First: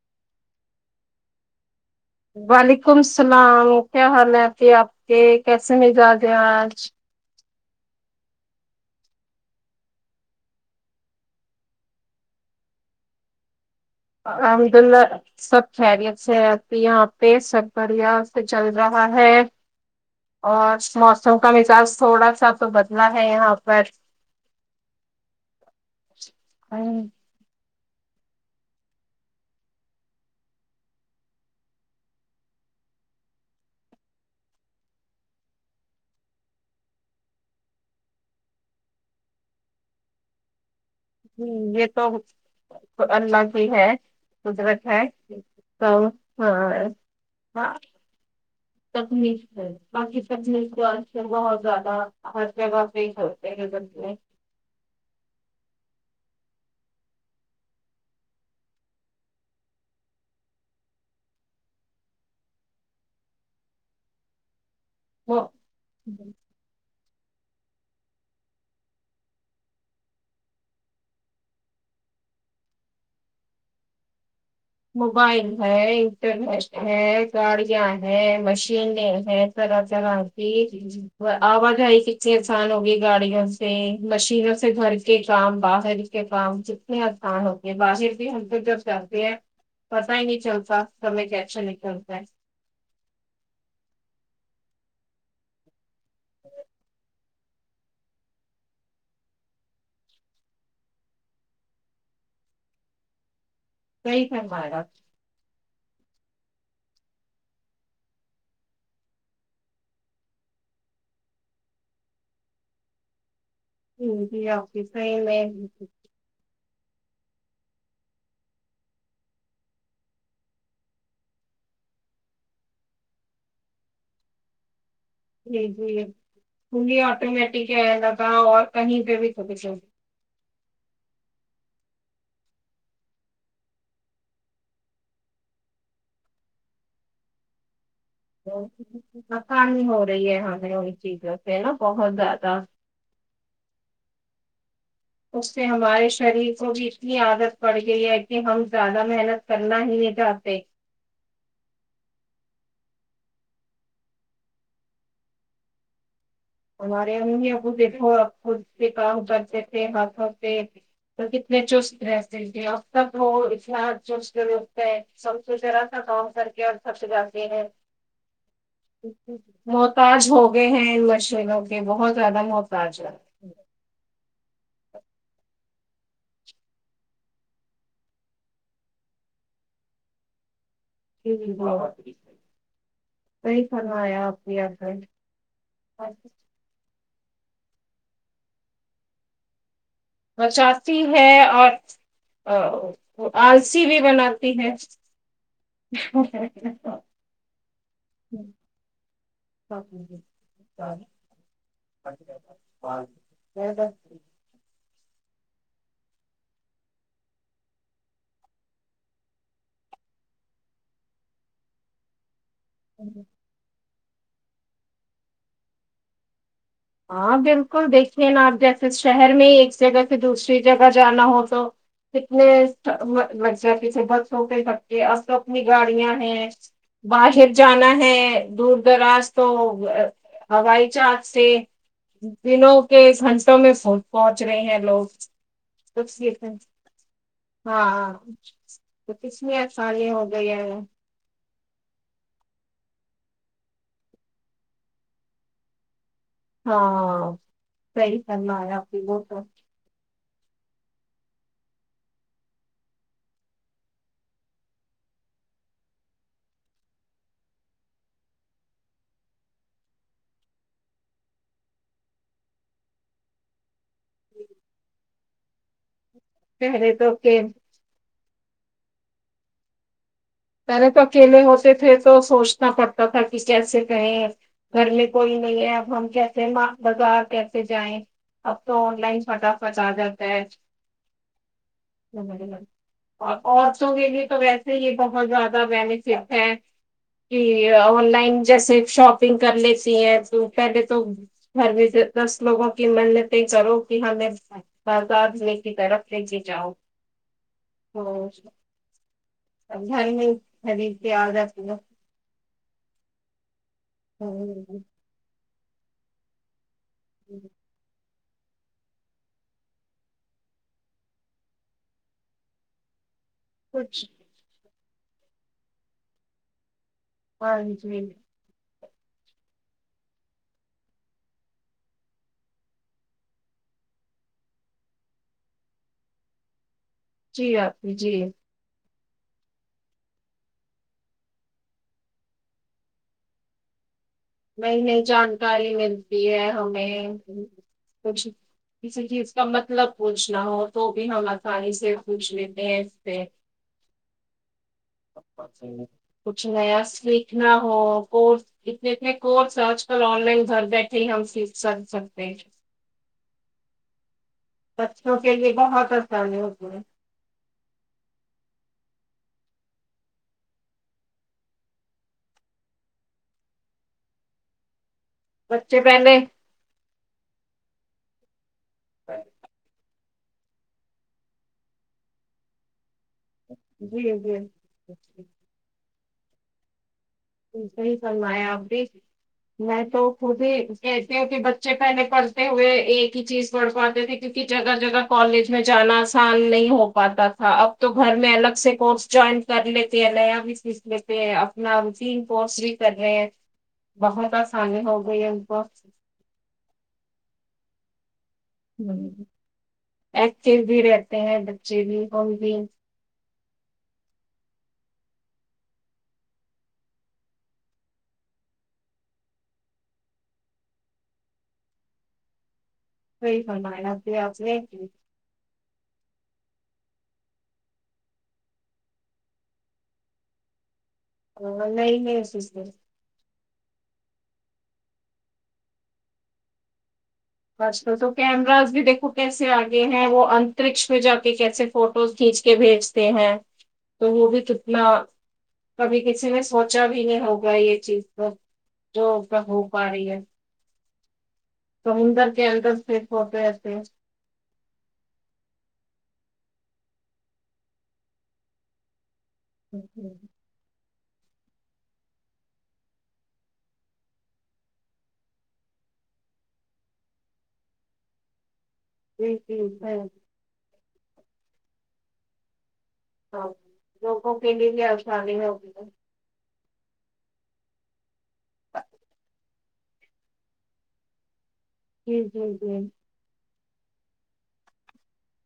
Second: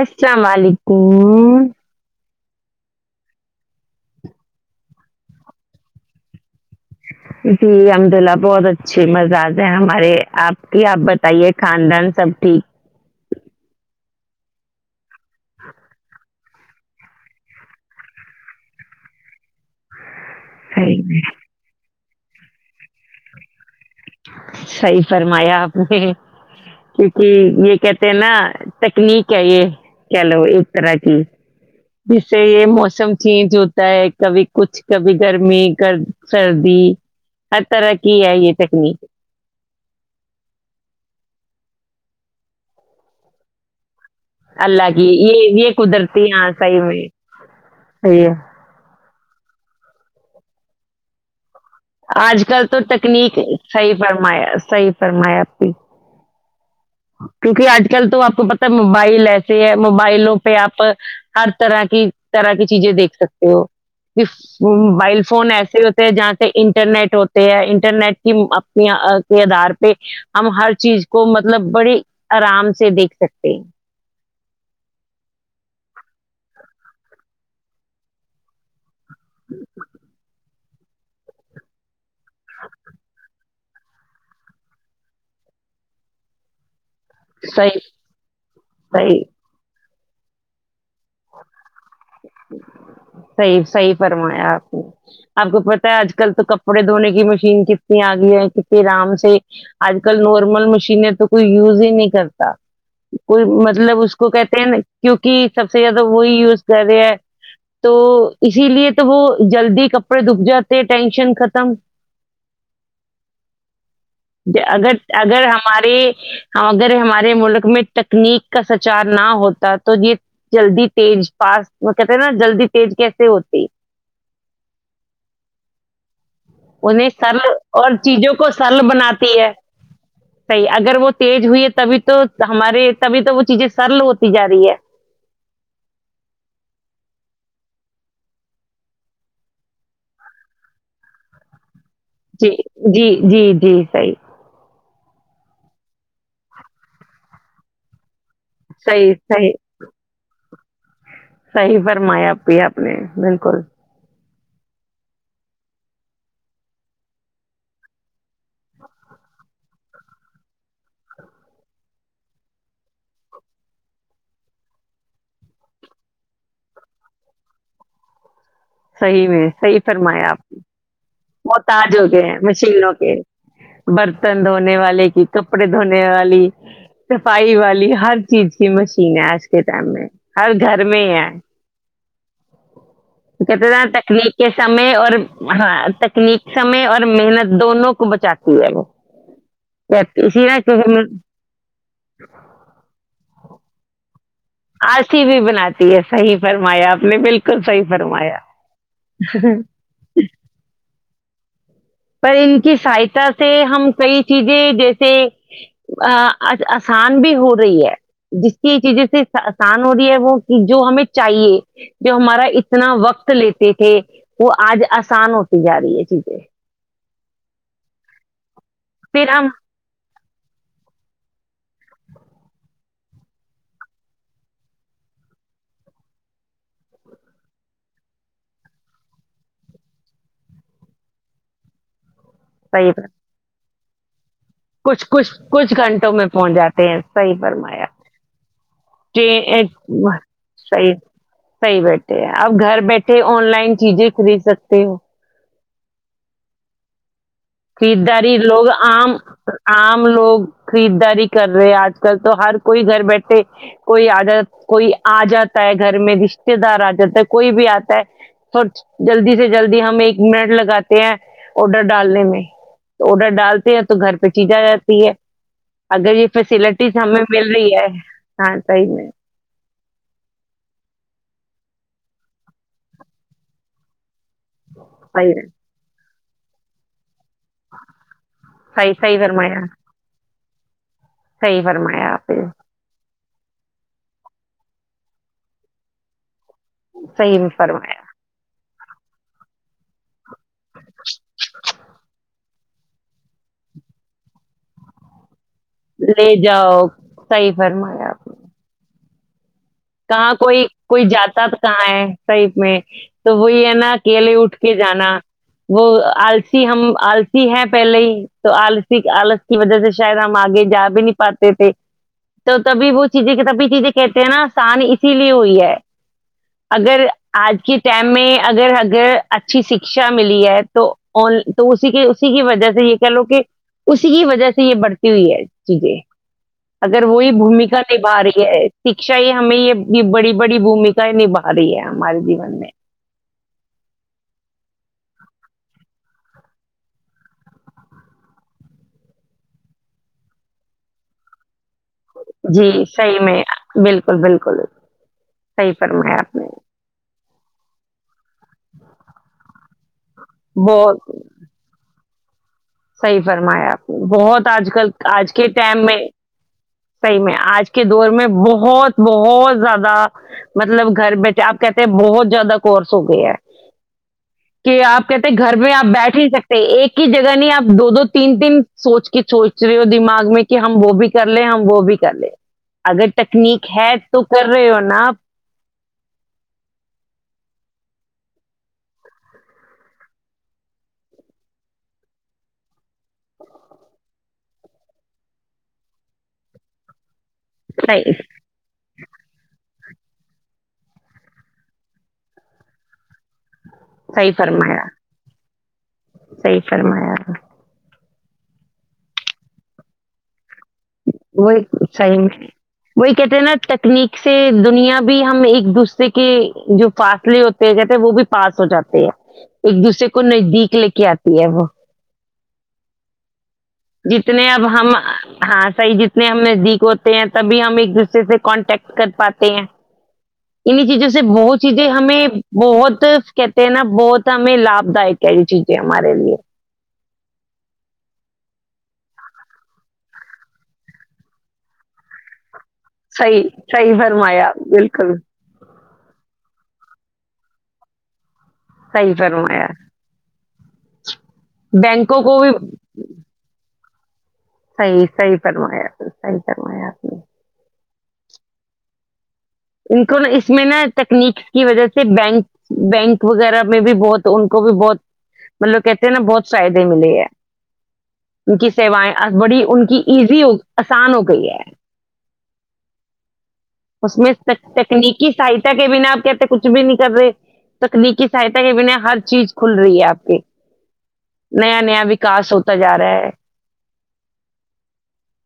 السلام لیکم وعلیکم السلام کیا حال ہے اپی اپ کے کیسے مزاج ہیں اج [inaudible] جی الحمد للہ بہت اچھے مزاج ہے ہمارے آپی اپ بتائیے خاندان سب ٹھیک الحمد اللہ سب خیریت ہے ابھی یہاں پہ سب بڑھیا سے چل رہا ہے اور صحیح موسم کا مزاز تھوڑا سا تو بدلا ہے یہاں پر صحیح فرمایا اپ نے ہم، کیونکہ یہ کہ ھے نا ٹکنیک ہے یہ کہ لو ایک طرح کی جس سے یہ موسم چینج ہوتا ہے کبھی کچھ کبھی گرمی گر سردی ہر طرح کی ہے یہ ٹکنی ھمم یہ تو اللہ کی ہے قدرت اللہ ہے کی یہ یہ تو قدرتی یہ صحیح ہاں میں ٹکنیک ہے باقی ٹکنیک جو اج کل بہت زیادہ اج ہر کل تو جگہ پہ ہی ٹکنیک صحیح ہوتے فرمایا صحیح فرمایا اپی کیونکہ آج کل تو آپ کو پتا ہے موبائل ایسے ہے موبائلوں پہ اپ ہر طرح کی طرح کی چیزیں دیکھ سکتے ہو موبائل فون ہیں ایسے ہوتے ہیں جہاں سے انٹرنیٹ ہوتا ھے انٹرنیٹ کی اپنی آ آدھار پہ ہم ہر چیز کو مطلب بڑے آرام سے دیکھ سکتے ہیں موبائل ہے انٹرنیٹ ہے گاڑیاں ہے مشین ہیں طرہ طرہ کی [unintelligible] اواز آۓ گی چھےڈ سان ہو گئی گاڑییاز مشینوں سے گھر کے کام باہر کے کام ت آسان ہوتی صحیح باہر بھی اندر جب صحیح چلتے ہیں پتا ہی نہیں چلتا ت میں کیچو نکلتا ہے صحیح صحیح فرمایا آپ کو آپ کو پ آج کل تو کپڑے دونے کی مشین مش کنی آ گئی ہے کنی آرام سے آج کل نارمل مشین تو کوئی یوز ہی نہیں کرتا کوئی مطلب اس صحیح کو کہتے ہیں نا فرمایا کیونکہ سب زیادہ وہی یوز کر رہے ہے تو اسی لیے تو وہ جلدی کپڑے دکھ جاتے ٹینشن ختم جی جی آپ کی اگر صحیح میں اگر ہمارے جی ہم اگر ہمارے ملک میں تکنیک کا سچار نہ ہوتا تو یہ جلدی تیز پاس کہتے ہیں نا جلدی تیز کیسے ہوتی جی جی پلی انہیں سرل آٹومیٹک اور ہے لگا چیزوں کو اور سرل کہیں پہ بناتی بھی ہے کبھی کبھی صحیح اگر وہ تیز ہوئی ہے تو تبھی تو ہمارے تبھی تو وہ چیزیں سرل ہوتی جا رہی ہے مکانی ہو رہی ہے ہ ای چیز و ہے نا بہت جی زیادہ جی جی جی صائی اس سے ہمارے شریر کو بھی اتنی عادت پڑ گئی ہے کہ ہم زیادہ صحیح محنت کرنا ہی نہیں چاہتے صحی فرمائیای آپ نے بالکل ہمارے امی ابو د خود سے کاترتے تھے ہاتھوں پ تو کتنے چست رہتے تھے ا سب ات چست لگتا ہے سبا تھا کام کر کے اور سب جاتے ہیں صحیح محتاج ہو گئے ہیںش وہ تاجوں کے مشینوں کے برتن دھونے والے کی کپڑے دھونے والی صفائی والی ہر چیز کی مشین ہے آج کے ٹائم میں ہر گھر میں ہے جی، بہت صحیح کہتے تھا فرمایا تکنیک آپ کے نے آپ سمے نے اور ہاں تک ن سمے محنت دونوں کو بچاتی ہے وہ کہتے- اسی نا بچاتی کیونکہ ہے اور آج سی بھی بنات ہسی بھی بناتی ہے صحیح فرمایا آپ نے بالکل صحیح فرمایا پر ان کی سہایتا سے ہم کئی چیزیں جیسے آسان بھی ہو رہی ہے جس کی چیزوں سے آسان ہو رہی ہے وہ جو ہمیں چاہیے جو ہمارا اتنا وقت لیتے تھے وہ آج آسان ہوتی جا رہی ہے چیزیں ہاں بالکل دیکھیے نا آپ جیسے پھر شہر میں ہم ایک جگہ سے دوسری جگہ جانا ہو تو کتنے لگ ج سے بک س ہوتےک کے ا تو اپنی گاڑیاں ہیں باہر جانا ہے دور دراز تو ہوائی جہاز سے دنوں صحیح کے پر گھنٹوں میں اور کچھ کچھ کچھ گھنٹوں میں پہنچ جاتے ہیں صحی فرمایا ہاں تو کتنی آسانی ہو گئی ہے صحیح صحیح بیٹے ہیں اب گھر بیٹھے آن لائن چیزیں خرید سکتے ہو ہاں صحیح خریداری لوگ فرمایا آپ نے آم وہ تو آم لوگ خریداری کر رہے آج کل تو ہر کوئی گھر بیٹھے کوئی آ جات کوئی آ جاتا ہے گھر میں رشتے دار آ جاتا ہے کوئی بھی آتا ہے تھ جلدی سے جلدی ہم ایک منٹ لگاتے ہیں آڈر ڈالنے میں آڈر ڈالتے ہیں تو گھر پہ چیز آ جاتی ہے اگر یہ پہلے فیسلٹیز تو ہمیں اکیلے مل رہی ہے ہاں سی میں پہلے تو اکیلے ہوتے تھے تو سوچنا پڑتا تھا کہ کیسے کہیں گھر میں کوئی نہیں ہے اب ہم کیا سیما بازار کیسے جائیں اب تو صحیح آن لائن فٹافٹ آ جاتا ہے صحی فرمایا آپے اور اورسوں کے لیے تو ویسے ہی یہ بہت بہت زیادہ بینیفٹ ہے صحیح ج فرمایا آن لائن جیسے شاپنگ کر لیتی ہے تو پہلے تو گھر میں لوگوں کی منتیں کرو کہ ہمیں بازاد میں کی طرف لے کے جاؤ صحیح فرمایا آپ تو نے گھر میں کہاں کوئی خرید کوئی کے آ جاتا تو جاتی کہاں ہے ٹائپ میں تو وہ یہ ہے نا کیلے اٹھ کے ہے جانا وہ آلسی ہم آلسی ہے پہلے ہی تو آلسی آلس کی وجہ سے شاید ہم آگے جا بھی نہیں پاتے تھے تو تبھی وہ چیزیں کتابھی چیزیں کچھ کہتے ہیں نا نق سان اسی لیے ہوئی ہے اگر آج ہاں کے جی ٹائم میں اگر اگر اچھی شکشا ملی ہے تو تو اسی کے اسی کی وجہ سے یہ کہہ لو کہ اسی کی وجہ سے یہ بڑھتی ہوئی ہے چیزیں اگر وہی جی آپ بھومکا جی نبھا رہی ہے شکشا یہ ہمیں یہ بڑی بڑی بھومکا نبھا رہی ہے ہمارے جیون میں نئی نئی جانکاری ملتی ہے ہمیں کچھ کسی چیز کا مطلب پوچھنا ہو تو بھی ہم آسانی سے سے پوچھ لیتے جی ہیں اس صحیح پ میں بالکل بالکل صحیح فرمایا آپ نے کچھ نیا سیکھنا ہو اورس اتنے اتنے بہت ساچ تو آن لائن گھر بہت بیٹھے ہی ہم فی سر س [inaudible] صحیح فرمایا آپ نے بہت آج کل بچوں آج کے لیے ٹائم بہت میں آسانی ہوتی ہے صحیح میں آج کے کے دور میں بہت بہت زیادہ مطلب گھر بیھے آپ کہتے ہیں بہت زیادہ کورس ہو گیا ہے کہ آپ کہتے گھر میں بچے آپ بیٹھ پہلے ہی نہیں سکتے ایک کی جگہ نہیں آپ دو دو تین تین سوچ کے [inaudible] دماغ میں کہ ہم وہ بھی کر لیں ہم وہ بھی کر لیں اگر تکنیک ہے جی تو جی کر رہے ہو نا آپ صحیح فرمایا اپ بھی میں تو خود کہتی ہوں کہ بچے پہلے پڑھتے ہوئے ایک ہی چیز پڑھ پاتے تھے کیونکہ جگہ جگہ کالج میں جانا اسان نہیں ہو پاتا ہاں اب تو صحیح گھر میں الگ سے کورس جوائن کر لیتے ہیں نیا بھی سیکھ لیتے ہیں اپنا تین کورس بھی کر رہے ہیں صحیح بہت آسانی فرمایا ہو گئی ہے [inaudible] صحیح فرمایا [inaudible] پھر بھی رہتے ہیں وہی بچے بھی صحیح کوئی میں بھی وہی کہتے ہیں نا تکنیک سے دنیا بھی ہم ایک دوسرے کے جو فاصلے ہوتے ہیں کہتے ہیں وہ بھی پاس ہو جاتے ہے ایک دوسرے کو نزدیک لے کے آتی ہے وہ وہی جتنے اب ہم [inaudible] صحیح جتنے ہم نزدیک ہوتے ہیں تبھی ہم ایک دوسرے سے کانٹیکٹ کر پاتے ہیں انہیں چیزوں سے بہت چیزیں نہیں ہمیں نہیں بہت کہتے ہیں نا بہت ہمیں لابھ دائک ہے یہ چیزیں ہمارے لیے آج کل تو کیمراز بھی دیکھو کیسے آگے ہیں وہ اترکش میں جا کے کیسے فوٹوز کھینچ کے بھیجتے ہیں صحیح صحیح تو وہ بھی فرمایا کتنا بالکل کبھی کسی نے سوچا بھی نہیں ہوگا یہ چیز تو جو صحیح فرمایا کہوپا رہی ہے بینکوں کو بھی [unintelligible] صحیح صحیح فرمایا نے صحی فرمایا آپ نے ان کو ن اس میں نا [unintelligible] تکنیک کی وجہ سے بینک بینک وغیرہ میں بھی بہت ان کو بھی بہت مطلب کہتے ہیں نا بہت فائدے ملے ہیں ان کی سیوائیں جی بڑی چیز ان ہے کی ایزی [unintelligible] آسان ہو گئی ہے ہاں اس میں لوگوں کے لیے بھی تکنیکی آسانی ہوگی سہیتا کے بنا آپ کے کچھ بھی نہیں کر رہے تکنیکی سے سہایتا کے بنا ہر چیز [unintelligible] کھل رہی ہے آپ کے نیا نیا جی وکاس جی ہوتا جی جا رہا ہے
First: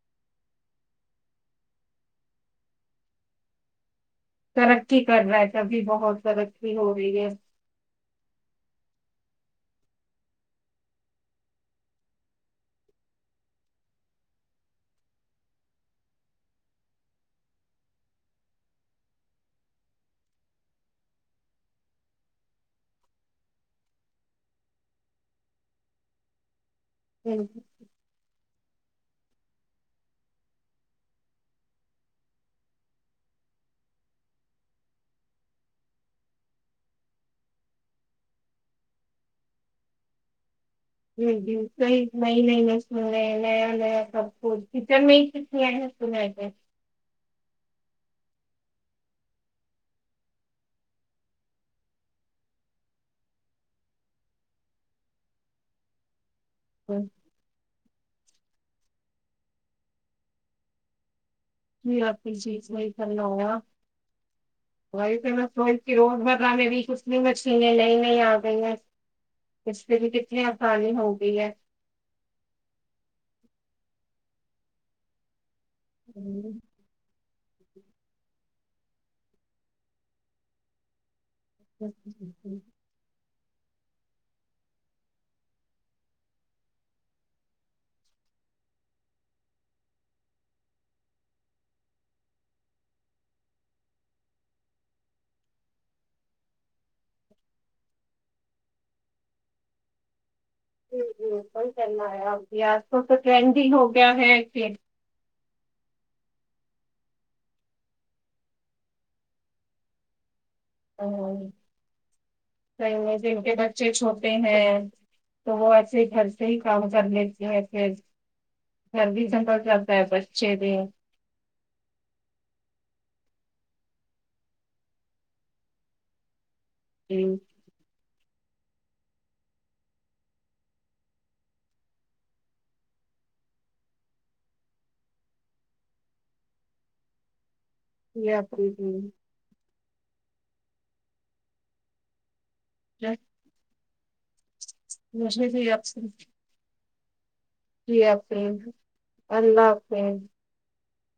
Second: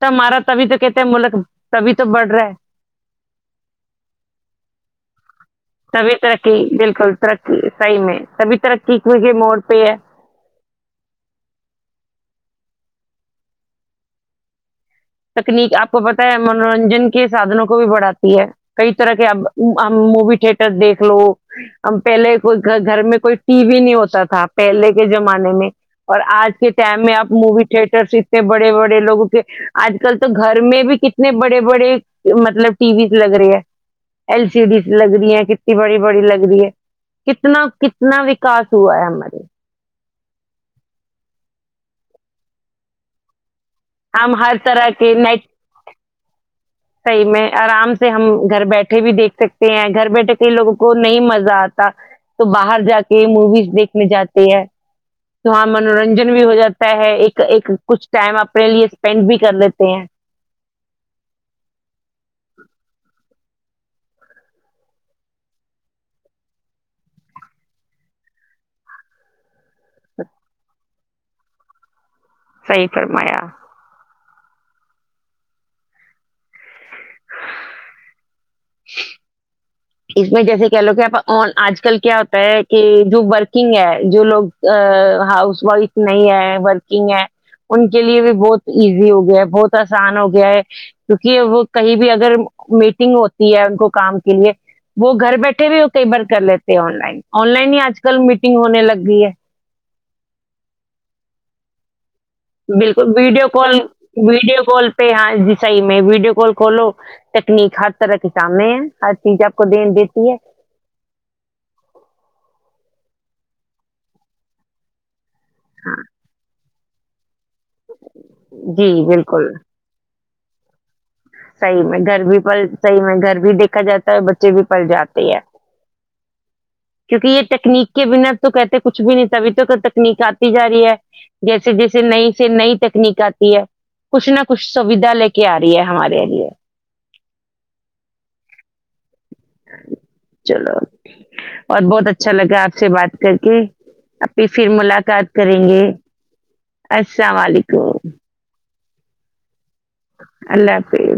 ت ہمارا تبھی تو کہتے ہیں ملک تبھی تو بڑھ رہا ہے ترقی کر رہا ہے تھا ابھی سبھی بہت ترقی ہو رہی ہے تبھی ترقی کی کے موڑ پہ ہے [unintelligible] تکنیک آپ کو پت ہے منورنجن کے سادھنوں کو بھی بڑھاتی ہے کئی طرح کے اب ہم مووی تھیٹر دیکھ لو ہم پہلے کو گھر میں کوئی ٹی وی نہیں ہوتا تھا پہلے کے زمانے میں اور آج کے ٹم آپ موی جی تھھیٹرس اتنے بڑے بڑے بڑے لوگوں کے آج کل تو گھر میں بھی کتنے بڑے بڑے مطلب ٹی ویز لگ رہی ہے ایل سی ڈیز لگ رہی ہیں کتنی بڑی بڑی لگ رہی ہے کتنا کتنا وکاس ہوا ہے ہمارے دس ہی مئی نہیں ن سنے [unintelligible] سب ہم ہر کچھ طرح کچن کے میں ہی نیٹ کت ہیں سن کے [unintelligible] صحیح میں آرام سے ہم گھر بیٹھے بھی دیکھ سکتے ہیں گھر بیٹھے کئی لوگوں کو نہیں مزہ آتا تو باہر جا کے موویز دیکھنے جاتے ہے تو ہاں منورنجن بھی ہو جاتا ہے ایک ایک کچھ ٹائم آپ اپنے لیے اسپینڈ بھی کر لیتے ہیں ج آپ کی چیز وہی کرنا ہوگا وہ پہ میں سوچ روز مرہ میں بھی کچھ بھی مچھلییں نئی نئی آ گئی ہیں اس پ بھی کتنی آسانی ہوگی ٹھیک ہے صحی فرمایا [unintelligible] اس میں جیسے کہہ لو کہ آپ اور آج کل کیا ہوتا ہے کہ جوک نگ ہے جو لوگ ہاؤس وائف نہیں ہے ورکنگ ہے ان کے لیے بھی بہت ایزی ہو گیا ہے بہت آسان ہو گیا ہے کیونکہ وہ کہیں بھی اگر میٹنگ ہوتی ہے ان کو کام کے لیے وہ گھر بیٹھے بھی کئی بار کر لیتے ہیں آن لائن آن لائن ہی آج کل میٹنگ ہونے لگ گئی ہے ھمم ھمم [unintelligible] انٹلہ بالکل ویڈیو کال ہے ویڈیو کہ کال پہ ہاں جی صحی میں ویڈیو کال کھولو تکنیک ہر طرح کے سامنے ہے ہر چیز آپ کو دین دیتی ہے ہ ان کے بچے چھوٹے ہیں تو وہ ایسے ہی گھر سے ہی کام چلی جی سرد بالکل جنپ چلتا ہے پس چی صحیح میں گھر بھی پل صحیح میں گھر بھی دیکھا جاتا ہے بچے بھی پل جاتے ہے جی کیونکہ یہ تکنیک کے بنا تو کہتے کچھ بھی نہیں تبھی تو تو تکنیک آتی جا رہی ہے جیسے جیسے نئی سے نئی تکنیک آتی ہے کچھ نہ کچھ سویدھا لے کے آ رہی ہے ہمارے لیے پ جی چلو اور بہت اچھا لگتا آپ سے بات کر کے اپنی پھر ملاقات مجھے کریں بھی گے آپ سے اچ السلام جی علیکم آپ سے، اللہ حافظ اللہ حافظ